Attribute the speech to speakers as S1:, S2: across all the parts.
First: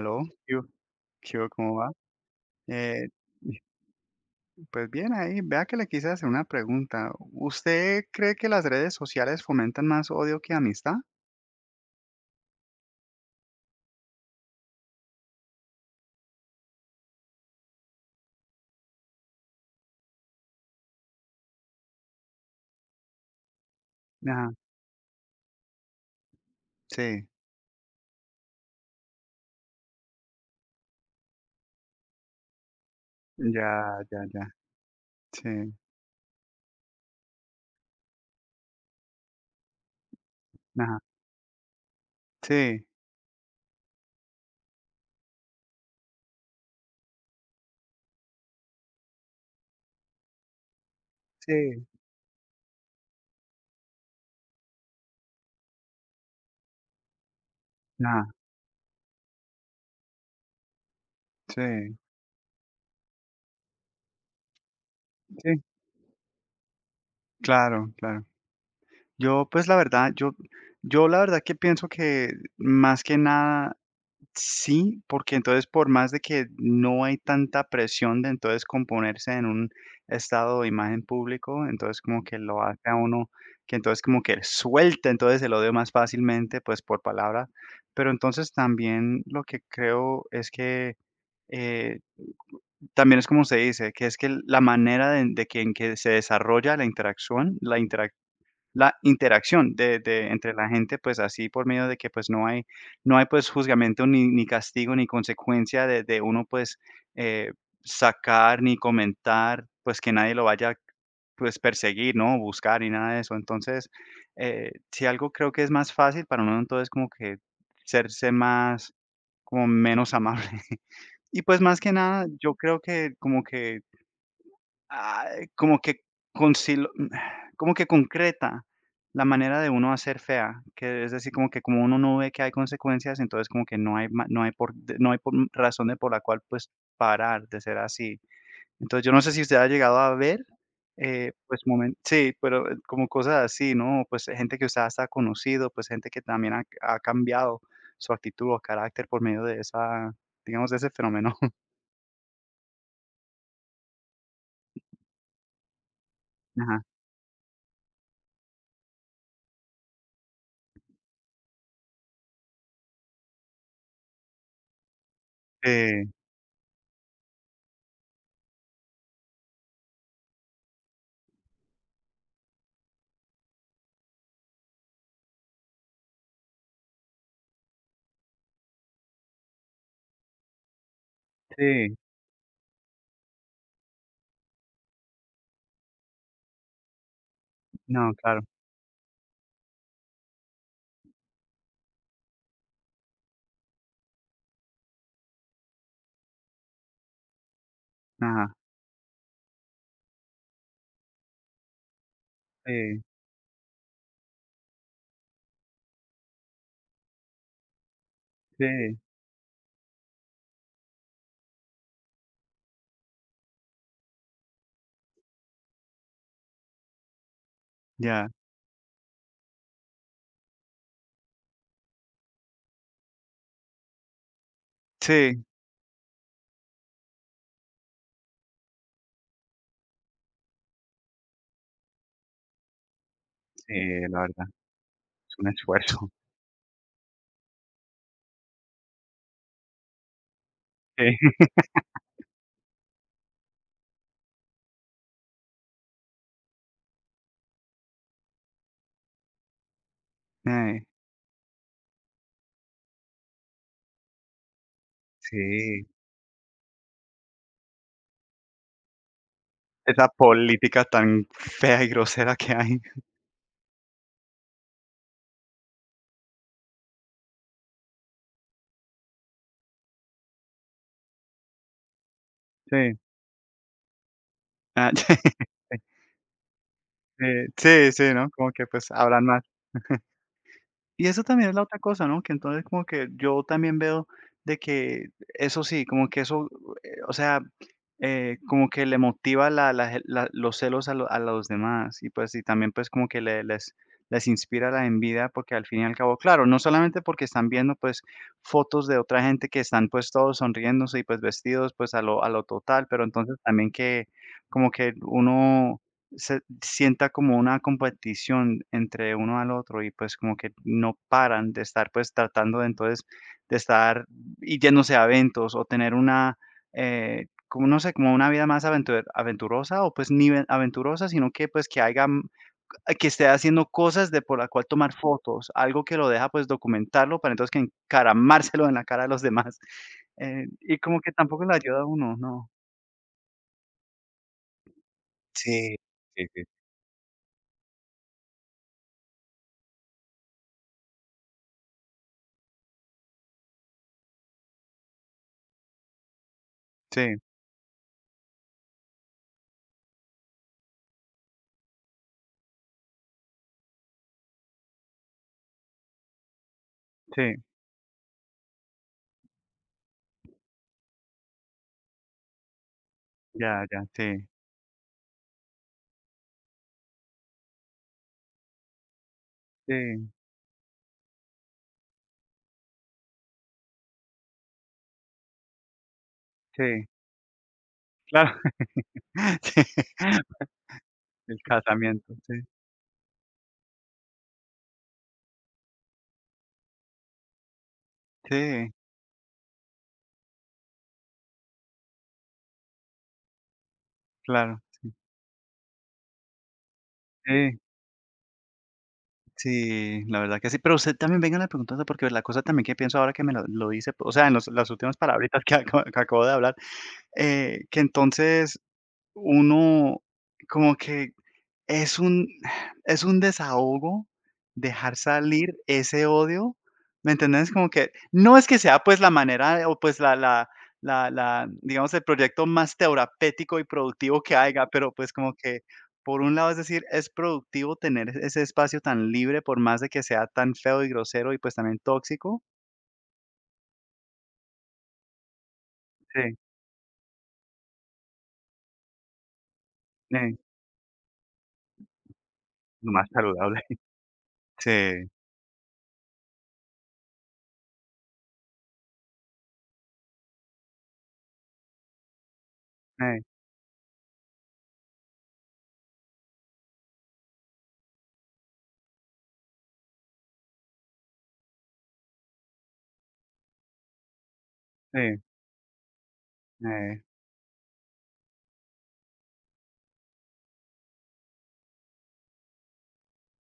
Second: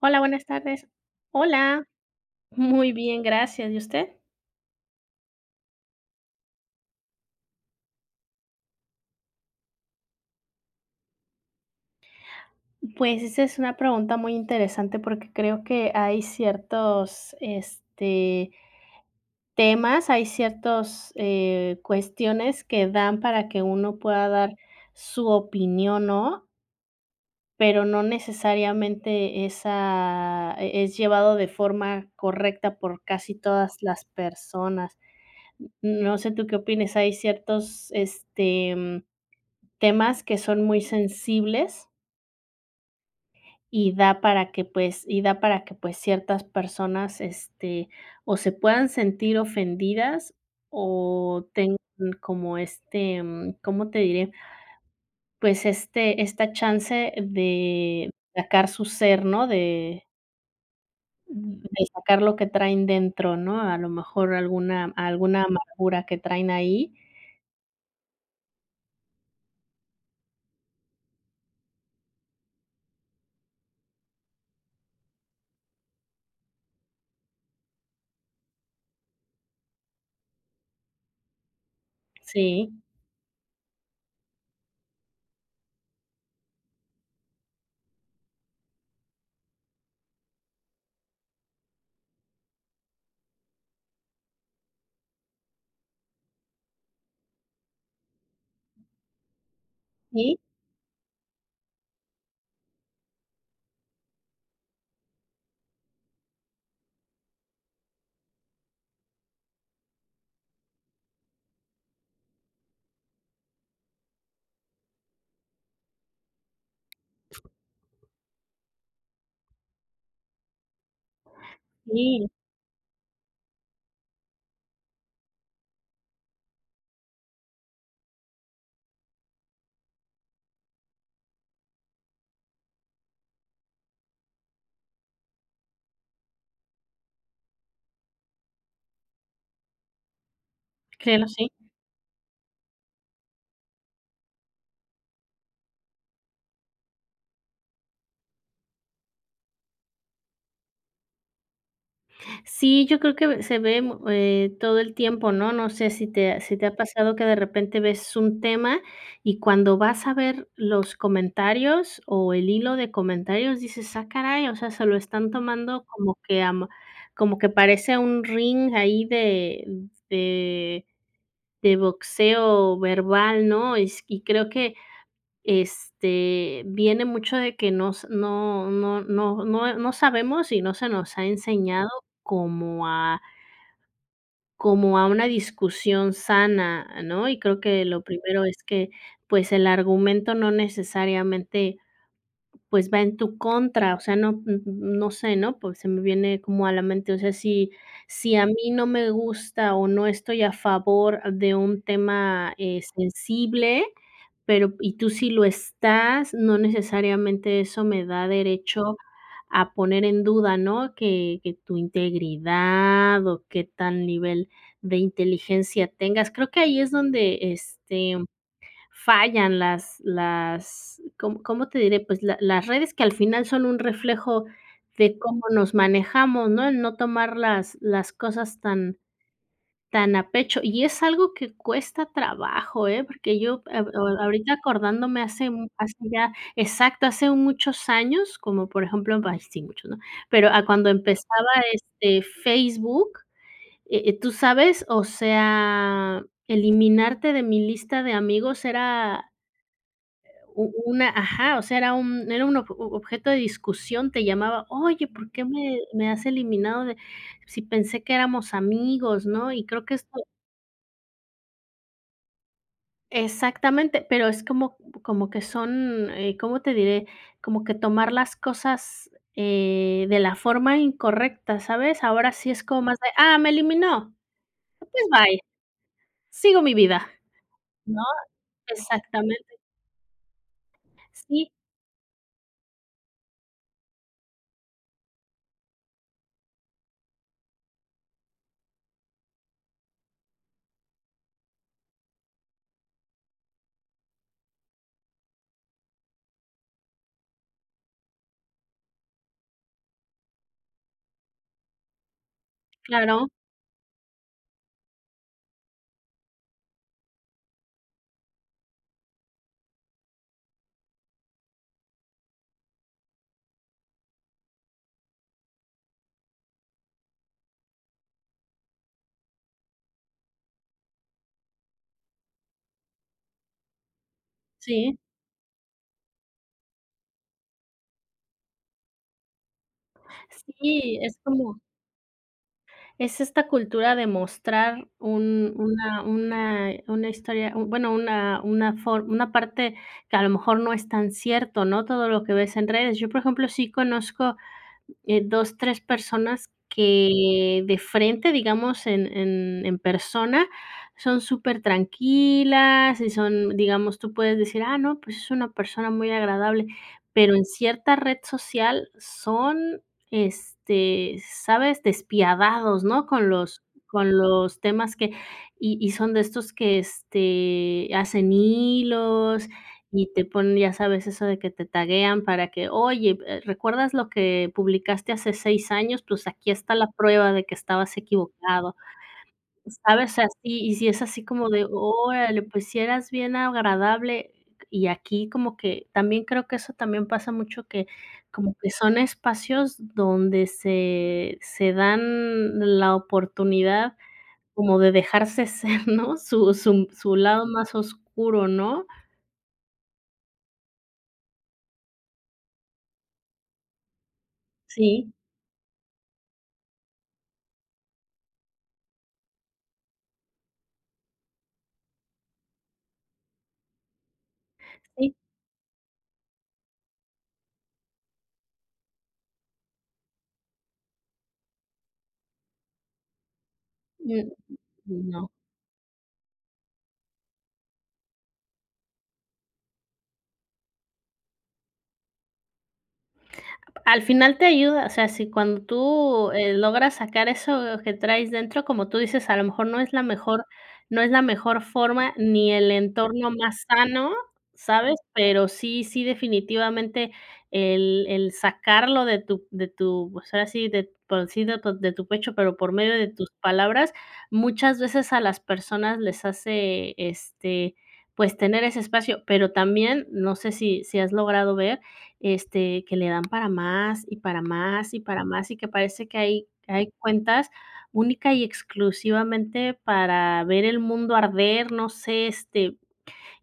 S1: Hola, buenas
S2: ¿qué hubo?
S1: tardes.
S2: ¿Qué hubo? ¿Cómo
S1: Hola,
S2: va?
S1: muy
S2: Eh,
S1: bien, gracias. ¿Y usted?
S2: pues bien, ahí, vea que le quise hacer una pregunta. ¿Usted cree que las redes sociales fomentan más odio que amistad?
S1: Pues esa es una pregunta muy interesante porque creo que hay ciertos, temas, hay ciertas cuestiones que dan para que uno pueda
S2: Ajá,
S1: dar su opinión, ¿no?
S2: sí,
S1: Pero no necesariamente esa es llevado de forma correcta por casi todas
S2: ya,
S1: las
S2: ya, ya,
S1: personas.
S2: sí,
S1: No sé, ¿tú qué opines? Hay ciertos, temas que son muy
S2: ajá,
S1: sensibles
S2: sí,
S1: y da para que, pues, ciertas personas, o se puedan sentir ofendidas o tengan
S2: sí,
S1: como ¿cómo te diré? Pues, esta chance de
S2: ajá,
S1: sacar su ser, ¿no? De
S2: sí,
S1: sacar lo que traen dentro, ¿no? A lo mejor alguna
S2: sí,
S1: amargura que traen ahí.
S2: claro, claro. Yo, pues, la verdad, yo la verdad que pienso que más que nada sí, porque entonces por más de que no hay tanta presión de entonces componerse en un estado de imagen público, entonces como que lo
S1: Sí,
S2: hace a uno que entonces como que suelta entonces el odio más fácilmente, pues, por palabra. Pero entonces también lo que creo es que, eh, también es como se dice, que es que la manera de que en que se desarrolla la interacción de
S1: sí,
S2: entre la gente, pues, así por medio de que, pues, no hay, pues, juzgamiento, ni castigo, ni consecuencia de uno, pues, eh, sacar, ni comentar, pues, que nadie lo vaya, pues, perseguir, ¿no? Buscar, ni nada de eso. Entonces, si algo creo que es más fácil para uno, entonces, como que serse más como menos amable. Y, pues, más que
S1: sí,
S2: nada, yo creo que como que ay, como que concilo como que concreta la manera de uno hacer fea, que es decir, como que como uno no ve que hay consecuencias, entonces como que no hay ma no hay por d no hay por razón de por la cual, pues, parar de ser así. Entonces, yo no sé si usted ha llegado a ver,
S1: claro, sí.
S2: pues, momen sí, pero como cosas así, ¿no? Pues, gente que usted hasta ha conocido, pues, gente que también ha cambiado su actitud o carácter por medio de esa digamos, de ese fenómeno.
S1: Sí, yo creo que se ve, todo el tiempo, ¿no? No sé si te ha
S2: Ajá.
S1: pasado que de repente ves un tema y cuando vas a ver los comentarios o el hilo de comentarios dices: "Ah, caray". O sea, se lo están tomando
S2: Sí,
S1: como que am como que parece un ring ahí de de boxeo verbal, ¿no? Es Y creo que, viene mucho de que nos no sabemos y no se nos ha enseñado
S2: sí.
S1: como a como a una discusión sana, ¿no? Y creo que lo
S2: No, claro.
S1: primero es que, pues, el argumento no necesariamente pues va en tu contra, o sea, no sé, ¿no? Pues se me viene como a la mente, o sea, si a
S2: Ajá,
S1: mí no me gusta o no estoy a favor de un tema,
S2: sí.
S1: sensible, pero y tú sí lo estás, no necesariamente eso me da derecho
S2: Sí,
S1: a poner en duda, ¿no? Que tu integridad o qué tal nivel de inteligencia tengas. Creo que ahí es donde,
S2: ya.
S1: fallan las ¿cómo te diré? Pues, la las redes que al final son un reflejo de cómo
S2: Sí,
S1: nos manejamos, ¿no? El no tomar las cosas tan a pecho. Y es algo que cuesta trabajo, ¿eh? Porque yo,
S2: sí, la verdad,
S1: ahorita acordándome
S2: es un
S1: hace
S2: esfuerzo.
S1: ya exacto, hace muchos años, como por ejemplo, ay, sí, muchos, ¿no? Pero a cuando empezaba,
S2: Sí,
S1: Facebook, tú sabes, o sea, eliminarte de mi lista de amigos era U
S2: ay,
S1: una ajá, o sea, era un ob objeto de discusión, te llamaba: "Oye, ¿por qué me
S2: sí,
S1: me has eliminado de si pensé que éramos amigos?", ¿no? Y creo que
S2: esa
S1: esto
S2: política tan fea y grosera que hay.
S1: exactamente, pero es como que son, ¿cómo te diré? Como que tomar las cosas, de la forma incorrecta, ¿sabes? Ahora sí es como
S2: Sí,
S1: más de: "Ah, me eliminó,
S2: ah,
S1: pues
S2: sí,
S1: bye, sigo mi vida",
S2: Sí,
S1: ¿no?
S2: sí, ¿no? Como que, pues, hablan más.
S1: Exactamente.
S2: Y eso también
S1: Sí,
S2: es la otra cosa, ¿no? Que entonces como que yo también veo de que eso sí, como que eso, o sea, como que le motiva la- la ge- la- los celos a, lo- a los demás y pues y también pues como que le- les inspira la envidia porque al fin y al cabo, claro, no solamente porque están viendo pues fotos de otra gente que están pues todos sonriéndose y pues vestidos pues a lo total, pero
S1: claro,
S2: entonces también que como que uno se sienta como una competición entre uno al otro y pues como que no paran de estar pues tratando de entonces de estar y yéndose a eventos o tener una, como no sé, como una vida más aventur aventurosa o pues ni ven- aventurosa, sino que pues que haga, m- que esté haciendo cosas de por la cual tomar
S1: sí,
S2: fotos, algo que lo deja pues documentarlo para entonces que encaramárselo en la cara a los demás. Y
S1: sí,
S2: como que
S1: es
S2: tampoco le
S1: como
S2: ayuda a uno, ¿no?
S1: Es esta cultura de mostrar un
S2: Sí, sí, sí.
S1: una historia, bueno, una for una parte que a lo mejor no es tan cierto, ¿no? Todo lo que ves en redes. Yo, por ejemplo, sí conozco 2, 3 personas
S2: Sí,
S1: que de frente, digamos, en persona, son súper tranquilas y son, digamos, tú puedes decir: "Ah, no, pues es una persona muy agradable",
S2: sí,
S1: pero en cierta red social son, ¿sabes?, despiadados, ¿no?,
S2: ya, ya,
S1: con
S2: sí.
S1: los temas que y son de estos que, hacen hilos
S2: Sí,
S1: y te ponen, ya sabes, eso de que te taguean para que: "Oye, ¿recuerdas lo que publicaste hace 6 años? Pues aquí está
S2: sí,
S1: la prueba de que estabas
S2: claro.
S1: equivocado", ¿sabes? Así, y si es así
S2: Sí, el
S1: como de:
S2: casamiento, sí.
S1: "Órale, pues si eras bien agradable". Y aquí como que también creo que eso también pasa mucho que como que
S2: Sí,
S1: son espacios donde se dan la oportunidad
S2: claro,
S1: como de
S2: sí,
S1: dejarse ser, ¿no? Su lado
S2: sí,
S1: más oscuro, ¿no?
S2: sí, la verdad que sí. Pero usted también venga véngale preguntando, porque la cosa también que pienso ahora que me lo dice, o sea, en los las últimas
S1: Sí,
S2: palabritas que acabo que acabo de hablar, que entonces uno como que es un es un desahogo dejar
S1: sí.
S2: salir ese odio, ¿me entendés? Como que no es que sea, pues, la manera o, pues, la, digamos, el proyecto más terapéutico y productivo
S1: Mm,
S2: que haya, pero, pues,
S1: no.
S2: como que por un lado, es decir, es productivo tener e-, ese espacio tan libre, por más de que sea tan feo y grosero y, pues, también tóxico.
S1: Al final te ayuda, o sea, si cuando tú,
S2: Sí,
S1: logras sacar eso que traes dentro, como tú dices, a lo mejor
S2: sí,
S1: no es la mejor forma ni el
S2: lo más
S1: entorno
S2: saludable.
S1: más sano,
S2: Sí,
S1: ¿sabes? Pero sí, sí, definitivamente el sacarlo de tu, pues, ahora sí, de por sí, de tu pecho, pero por medio de
S2: sí,
S1: tus palabras, muchas veces a las personas les hace, pues, tener ese espacio, pero también, no sé si has logrado ver que le dan para más, y para más, y
S2: sí,
S1: para más, y que parece que hay
S2: sí,
S1: hay cuentas única y exclusivamente para ver el mundo arder, no sé,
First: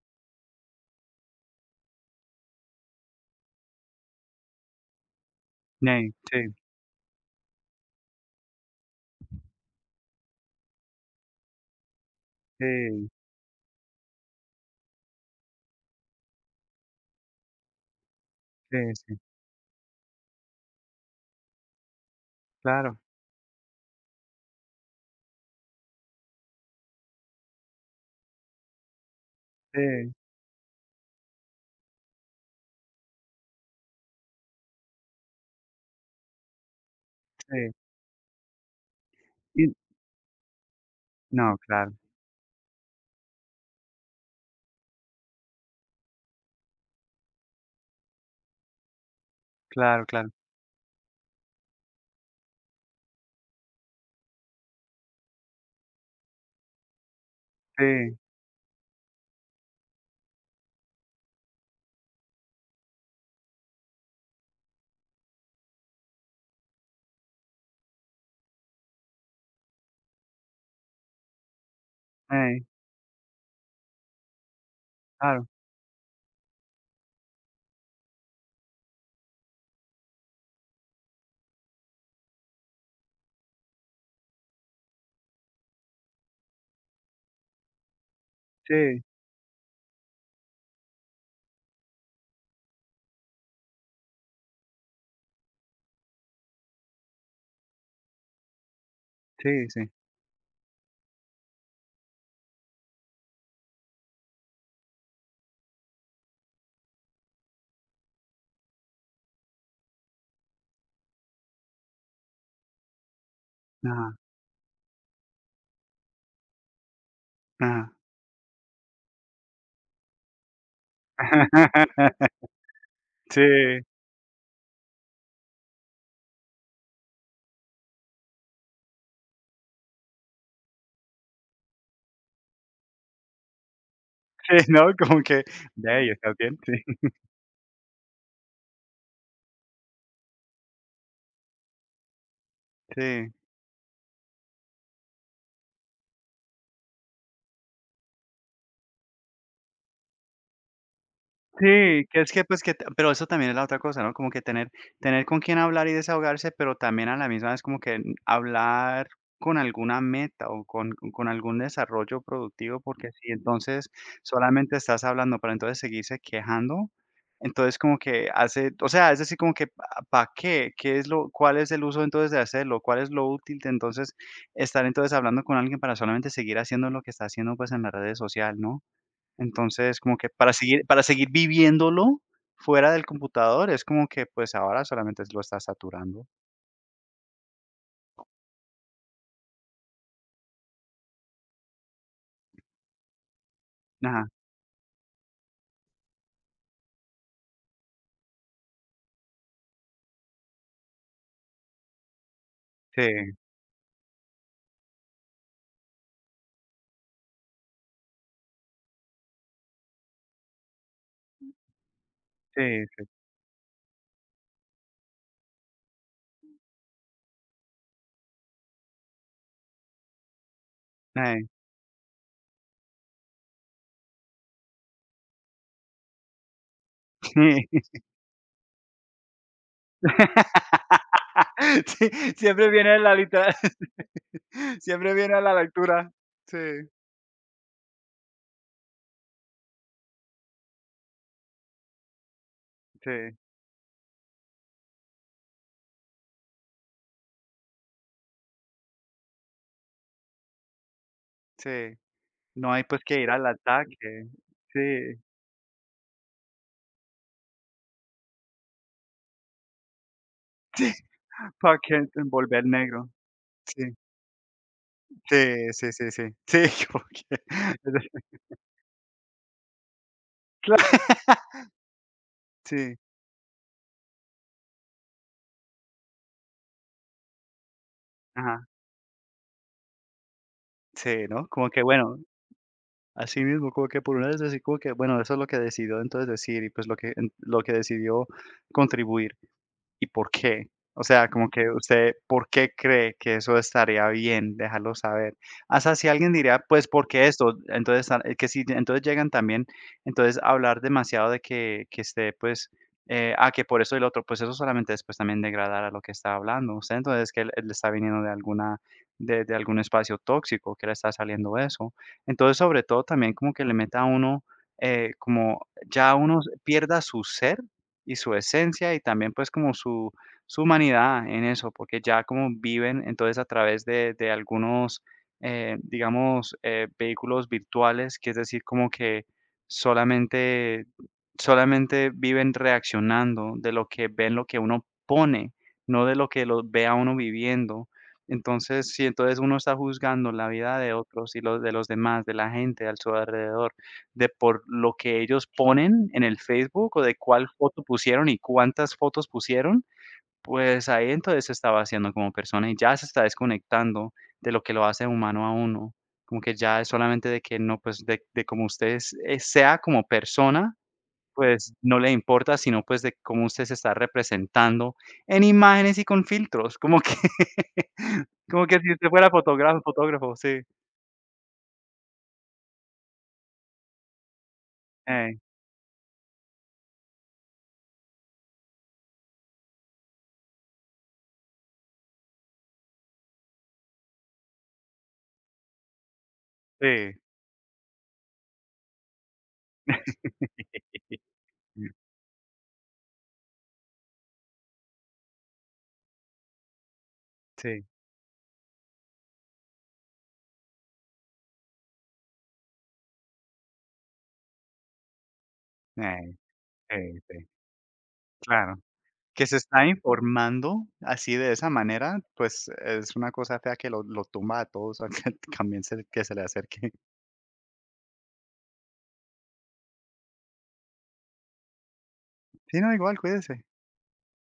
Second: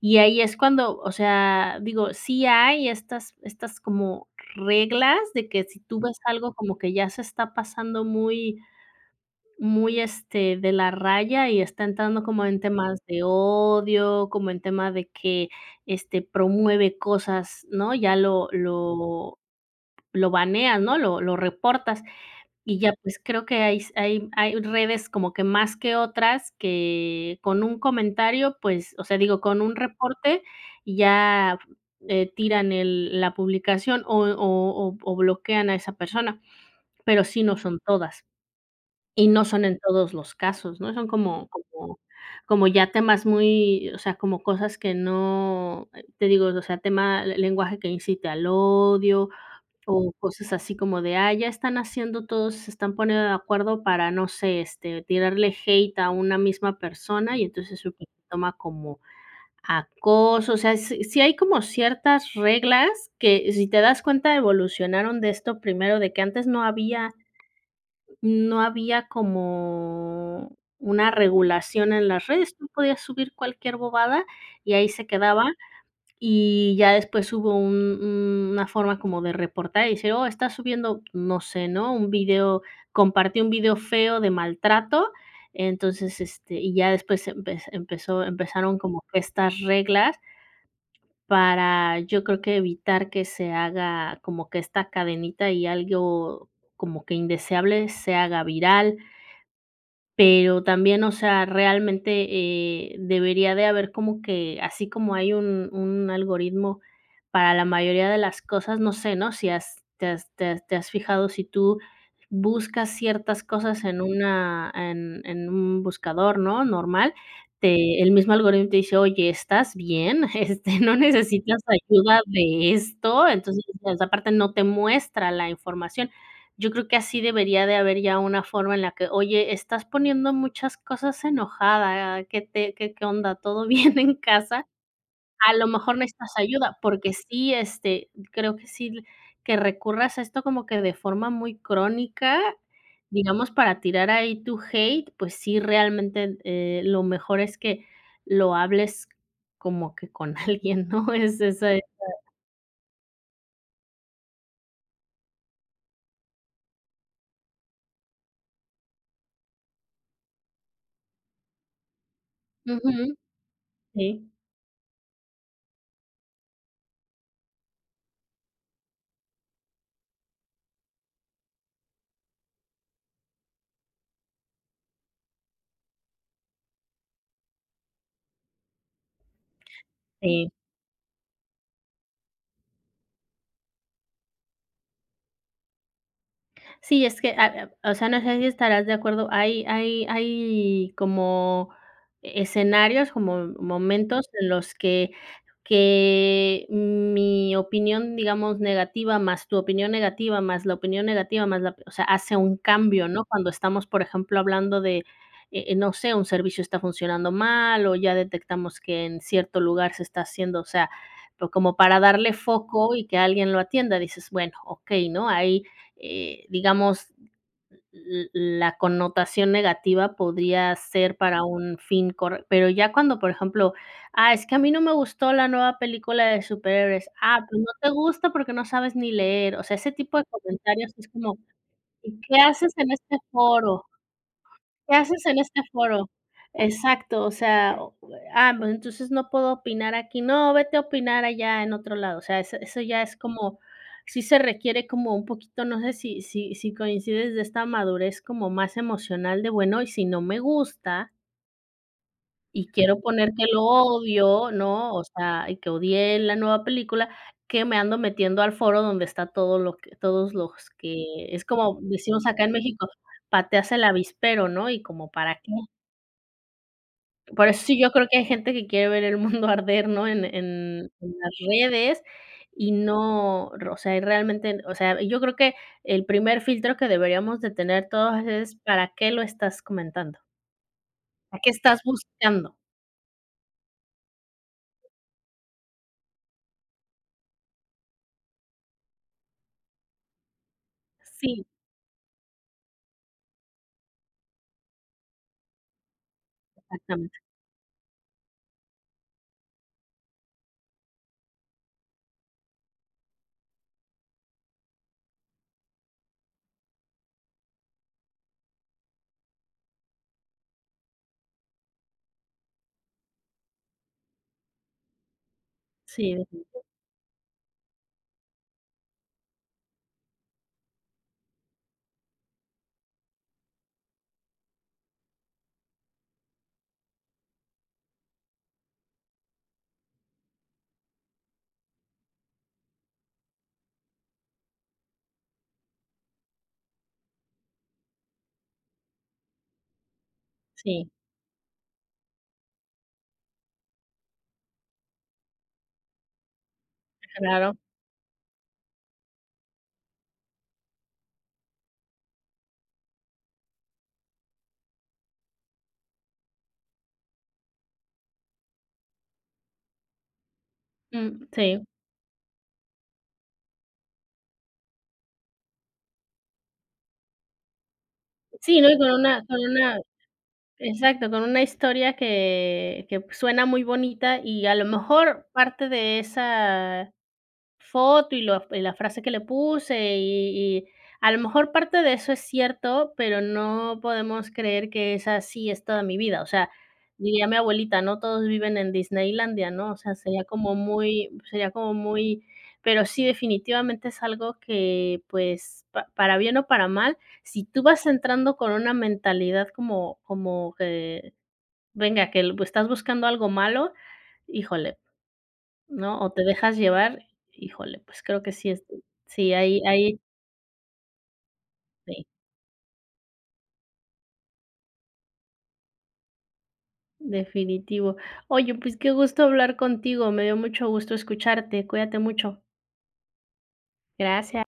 S1: y ahí es cuando, o sea, digo, sí hay estas como reglas de que si tú
S2: sí,
S1: ves
S2: sí,
S1: algo como que ya se está pasando muy, de la raya y está entrando como en temas
S2: sí,
S1: de odio, como en tema de que, promueve cosas, ¿no? Ya lo
S2: sí, sí,
S1: lo lo baneas, ¿no? Lo reportas, y ya,
S2: claro,
S1: pues, creo que hay redes como que más que otras que con un comentario, pues, o sea, digo, con un
S2: sí,
S1: reporte ya, tiran el la publicación o bloquean a esa persona, pero sí no
S2: sí.
S1: son todas, y no son en todos los casos, ¿no? Son como
S2: No, claro,
S1: como ya temas muy, o sea, como cosas que no, te digo, o sea, tema lenguaje que incite al odio
S2: claro,
S1: o
S2: claro.
S1: cosas así como de, ah, ya están haciendo todos, se están poniendo de acuerdo para, no sé, tirarle hate a una misma persona y entonces eso se
S2: Sí,
S1: toma como acoso. O sea, sí, sí hay como ciertas reglas que, si te das cuenta, evolucionaron de esto primero, de que antes no había, no había como una regulación en las redes.
S2: ey,
S1: Tú podías subir cualquier bobada y ahí se quedaba
S2: claro,
S1: y ya después hubo una forma como de reportar y decir: "Oh, está subiendo", no sé, ¿no? Un video compartí un video feo de maltrato, entonces, y ya después empezaron como
S2: sí,
S1: que estas reglas para, yo creo que evitar que se haga como que esta cadenita y algo como que indeseable se haga viral.
S2: sí, sí.
S1: Pero también, o sea, realmente, debería de haber como que, así como hay un algoritmo para la mayoría de las cosas, no sé, ¿no? Si has te has te has te has fijado, si tú buscas ciertas cosas en
S2: Ajá,
S1: una en un buscador, ¿no?, normal,
S2: ajá.
S1: te el mismo algoritmo te dice: "Oye, ¿estás bien? Este, ¿no necesitas ayuda de esto?".
S2: Sí,
S1: Entonces, pues, aparte no te muestra la información. Yo creo que así debería de haber ya una forma en la que, oye, estás poniendo muchas cosas enojada, ¿qué te qué qué onda? ¿Todo bien en
S2: sí,
S1: casa?
S2: ¿no? Como que,
S1: A lo
S2: de
S1: mejor
S2: ahí
S1: necesitas
S2: está bien, sí,
S1: ayuda, porque sí, creo que sí, que recurras a esto como que de forma muy crónica,
S2: sí.
S1: digamos, para tirar ahí tu hate, pues sí, realmente, lo mejor es que lo hables como que con alguien, ¿no? Es ese
S2: Sí, que es que, pues, que t- pero eso también es la otra cosa, ¿no? Como que tener con quién hablar y desahogarse, pero también a la misma vez como que n- hablar con alguna meta o con algún desarrollo productivo,
S1: ujú,
S2: porque si entonces
S1: sí,
S2: solamente estás hablando para entonces seguirse quejando, entonces como que hace o sea, es decir, como que ¿pa para qué? ¿Qué es lo cuál es el uso entonces de hacerlo? ¿Cuál es lo útil de entonces estar entonces hablando con alguien para solamente seguir haciendo lo que está haciendo, pues, en las redes social, no? Entonces, como que
S1: sí.
S2: para seguir viviéndolo fuera del computador, es como que, pues, ahora solamente lo está saturando.
S1: Sí, es que, ah, ah, o sea, no sé si estarás de acuerdo, hay hay como escenarios, como
S2: Ajá.
S1: momentos en los que mi opinión, digamos, negativa, más tu opinión negativa, más la opinión negativa, más la, o sea, hace un cambio, ¿no?
S2: Sí,
S1: Cuando estamos, por ejemplo, hablando de, no sé, un servicio está funcionando mal, o ya detectamos que en cierto lugar se está haciendo, o sea, pues, como para darle
S2: sí,
S1: foco
S2: sí.
S1: y que alguien lo atienda, dices: "Bueno, okey", ¿no? Ahí, digamos, la connotación negativa podría ser para
S2: Ay,
S1: un fin correcto, pero ya cuando, por ejemplo, ah, es que a mí no me gustó la nueva película de superhéroes, ah, pues no
S2: sí.
S1: te gusta porque no sabes ni leer, o sea, ese tipo de comentarios es como,
S2: Sí,
S1: ¿y qué
S2: siempre
S1: haces en
S2: viene la
S1: este
S2: literal
S1: foro? ¿Qué
S2: siempre
S1: haces
S2: viene
S1: en
S2: a la
S1: este foro?
S2: lectura. Sí,
S1: Exacto, o sea, o ah, pues entonces no puedo opinar aquí, no, vete a opinar allá en otro lado, o sea, eso ya
S2: sí,
S1: es como, sí se requiere como un poquito, no sé si coincides de esta madurez como más emocional de, bueno, y si no me gusta
S2: sí.
S1: y
S2: No hay,
S1: quiero
S2: pues, que ir
S1: poner
S2: al
S1: que lo
S2: ataque.
S1: odio,
S2: Sí,
S1: ¿no? O sea, y que odié la nueva película, que me ando metiendo al foro donde está todo lo que todos los
S2: sí,
S1: que es
S2: para
S1: como
S2: que
S1: decimos acá en
S2: volver
S1: México,
S2: negro.
S1: pateas
S2: Sí,
S1: el avispero, ¿no? Y como para qué.
S2: sí, sí, sí, sí. Sí, como que
S1: Por eso sí, yo creo que hay gente que quiere ver el mundo arder, ¿no? En en
S2: Claro.
S1: en las redes y
S2: Sí,
S1: no, o sea, y realmente, o sea, yo creo que el primer filtro que deberíamos de tener todos es
S2: ajá.
S1: para qué lo estás comentando,
S2: Sí,
S1: a
S2: ¿no?
S1: qué
S2: Como
S1: estás
S2: que bueno
S1: buscando.
S2: así mismo, como que por una vez decir como que, bueno, eso es lo que decidió entonces decir y pues lo que en- lo que decidió contribuir. ¿Y por qué? O sea,
S1: Sí,
S2: como que usted, ¿por qué cree que eso estaría bien dejarlo saber? Hasta si alguien diría, pues, ¿por
S1: exactamente.
S2: qué esto? Entonces, ah, que si entonces llegan también, entonces hablar demasiado de que esté, pues, ah, que por eso y lo otro, pues eso solamente después también degradar a lo que está hablando usted, entonces que le está viniendo de alguna de algún espacio tóxico que le está saliendo eso. Entonces, sobre todo, también como que le meta a uno, como
S1: Sí,
S2: ya uno
S1: defini
S2: pierda su ser y su esencia y también pues como su humanidad en eso, porque ya como viven entonces a través de algunos, digamos, vehículos virtuales, que es decir, como que solamente, solamente viven reaccionando de lo que ven, lo que uno pone, no de lo que lo vea uno viviendo. Entonces, si entonces uno está juzgando la vida
S1: sí,
S2: de otros y los de los demás, de la gente al su alrededor, de por lo que ellos ponen en el Facebook o de cuál
S1: claro.
S2: foto pusieron y cuántas fotos pusieron, pues ahí entonces se está vaciando como persona y ya se está desconectando de lo que lo hace humano a uno. Como que ya es solamente de que no, pues de como usted es- sea como persona,
S1: Mm, sí.
S2: pues no le importa, sino pues de cómo usted se está representando en imágenes y con filtros. Como que,
S1: Sí,
S2: como
S1: ¿no? Y
S2: que si
S1: con
S2: usted
S1: una
S2: fuera fotógrafo, fotógrafo, sí.
S1: con una historia que suena muy bonita y a lo mejor
S2: Eh,
S1: parte de esa foto y lo y la frase que le puse, y a lo mejor parte de eso es cierto, pero no podemos creer que es así es toda mi vida. O sea,
S2: sí.
S1: diría mi abuelita, no todos viven en Disneylandia, ¿no? O sea, sería como muy, pero sí, definitivamente es algo que, pues, pa para bien o para mal, si tú
S2: Sí.
S1: vas entrando con una mentalidad como que, venga, que estás buscando algo malo, híjole, ¿no? O te
S2: Eh,
S1: dejas llevar,
S2: sí, sí,
S1: híjole, pues creo que sí, es
S2: claro.
S1: sí,
S2: Que se
S1: ahí
S2: está
S1: ahí
S2: informando así de esa
S1: sí,
S2: manera, pues, es una cosa fea que lo tumba a todos, a que también se que se le acerque.
S1: definitivo. Oye, pues qué gusto hablar contigo, me dio mucho gusto escucharte, cuídate mucho.
S2: Sí, no, igual, cuídese.
S1: Gracias.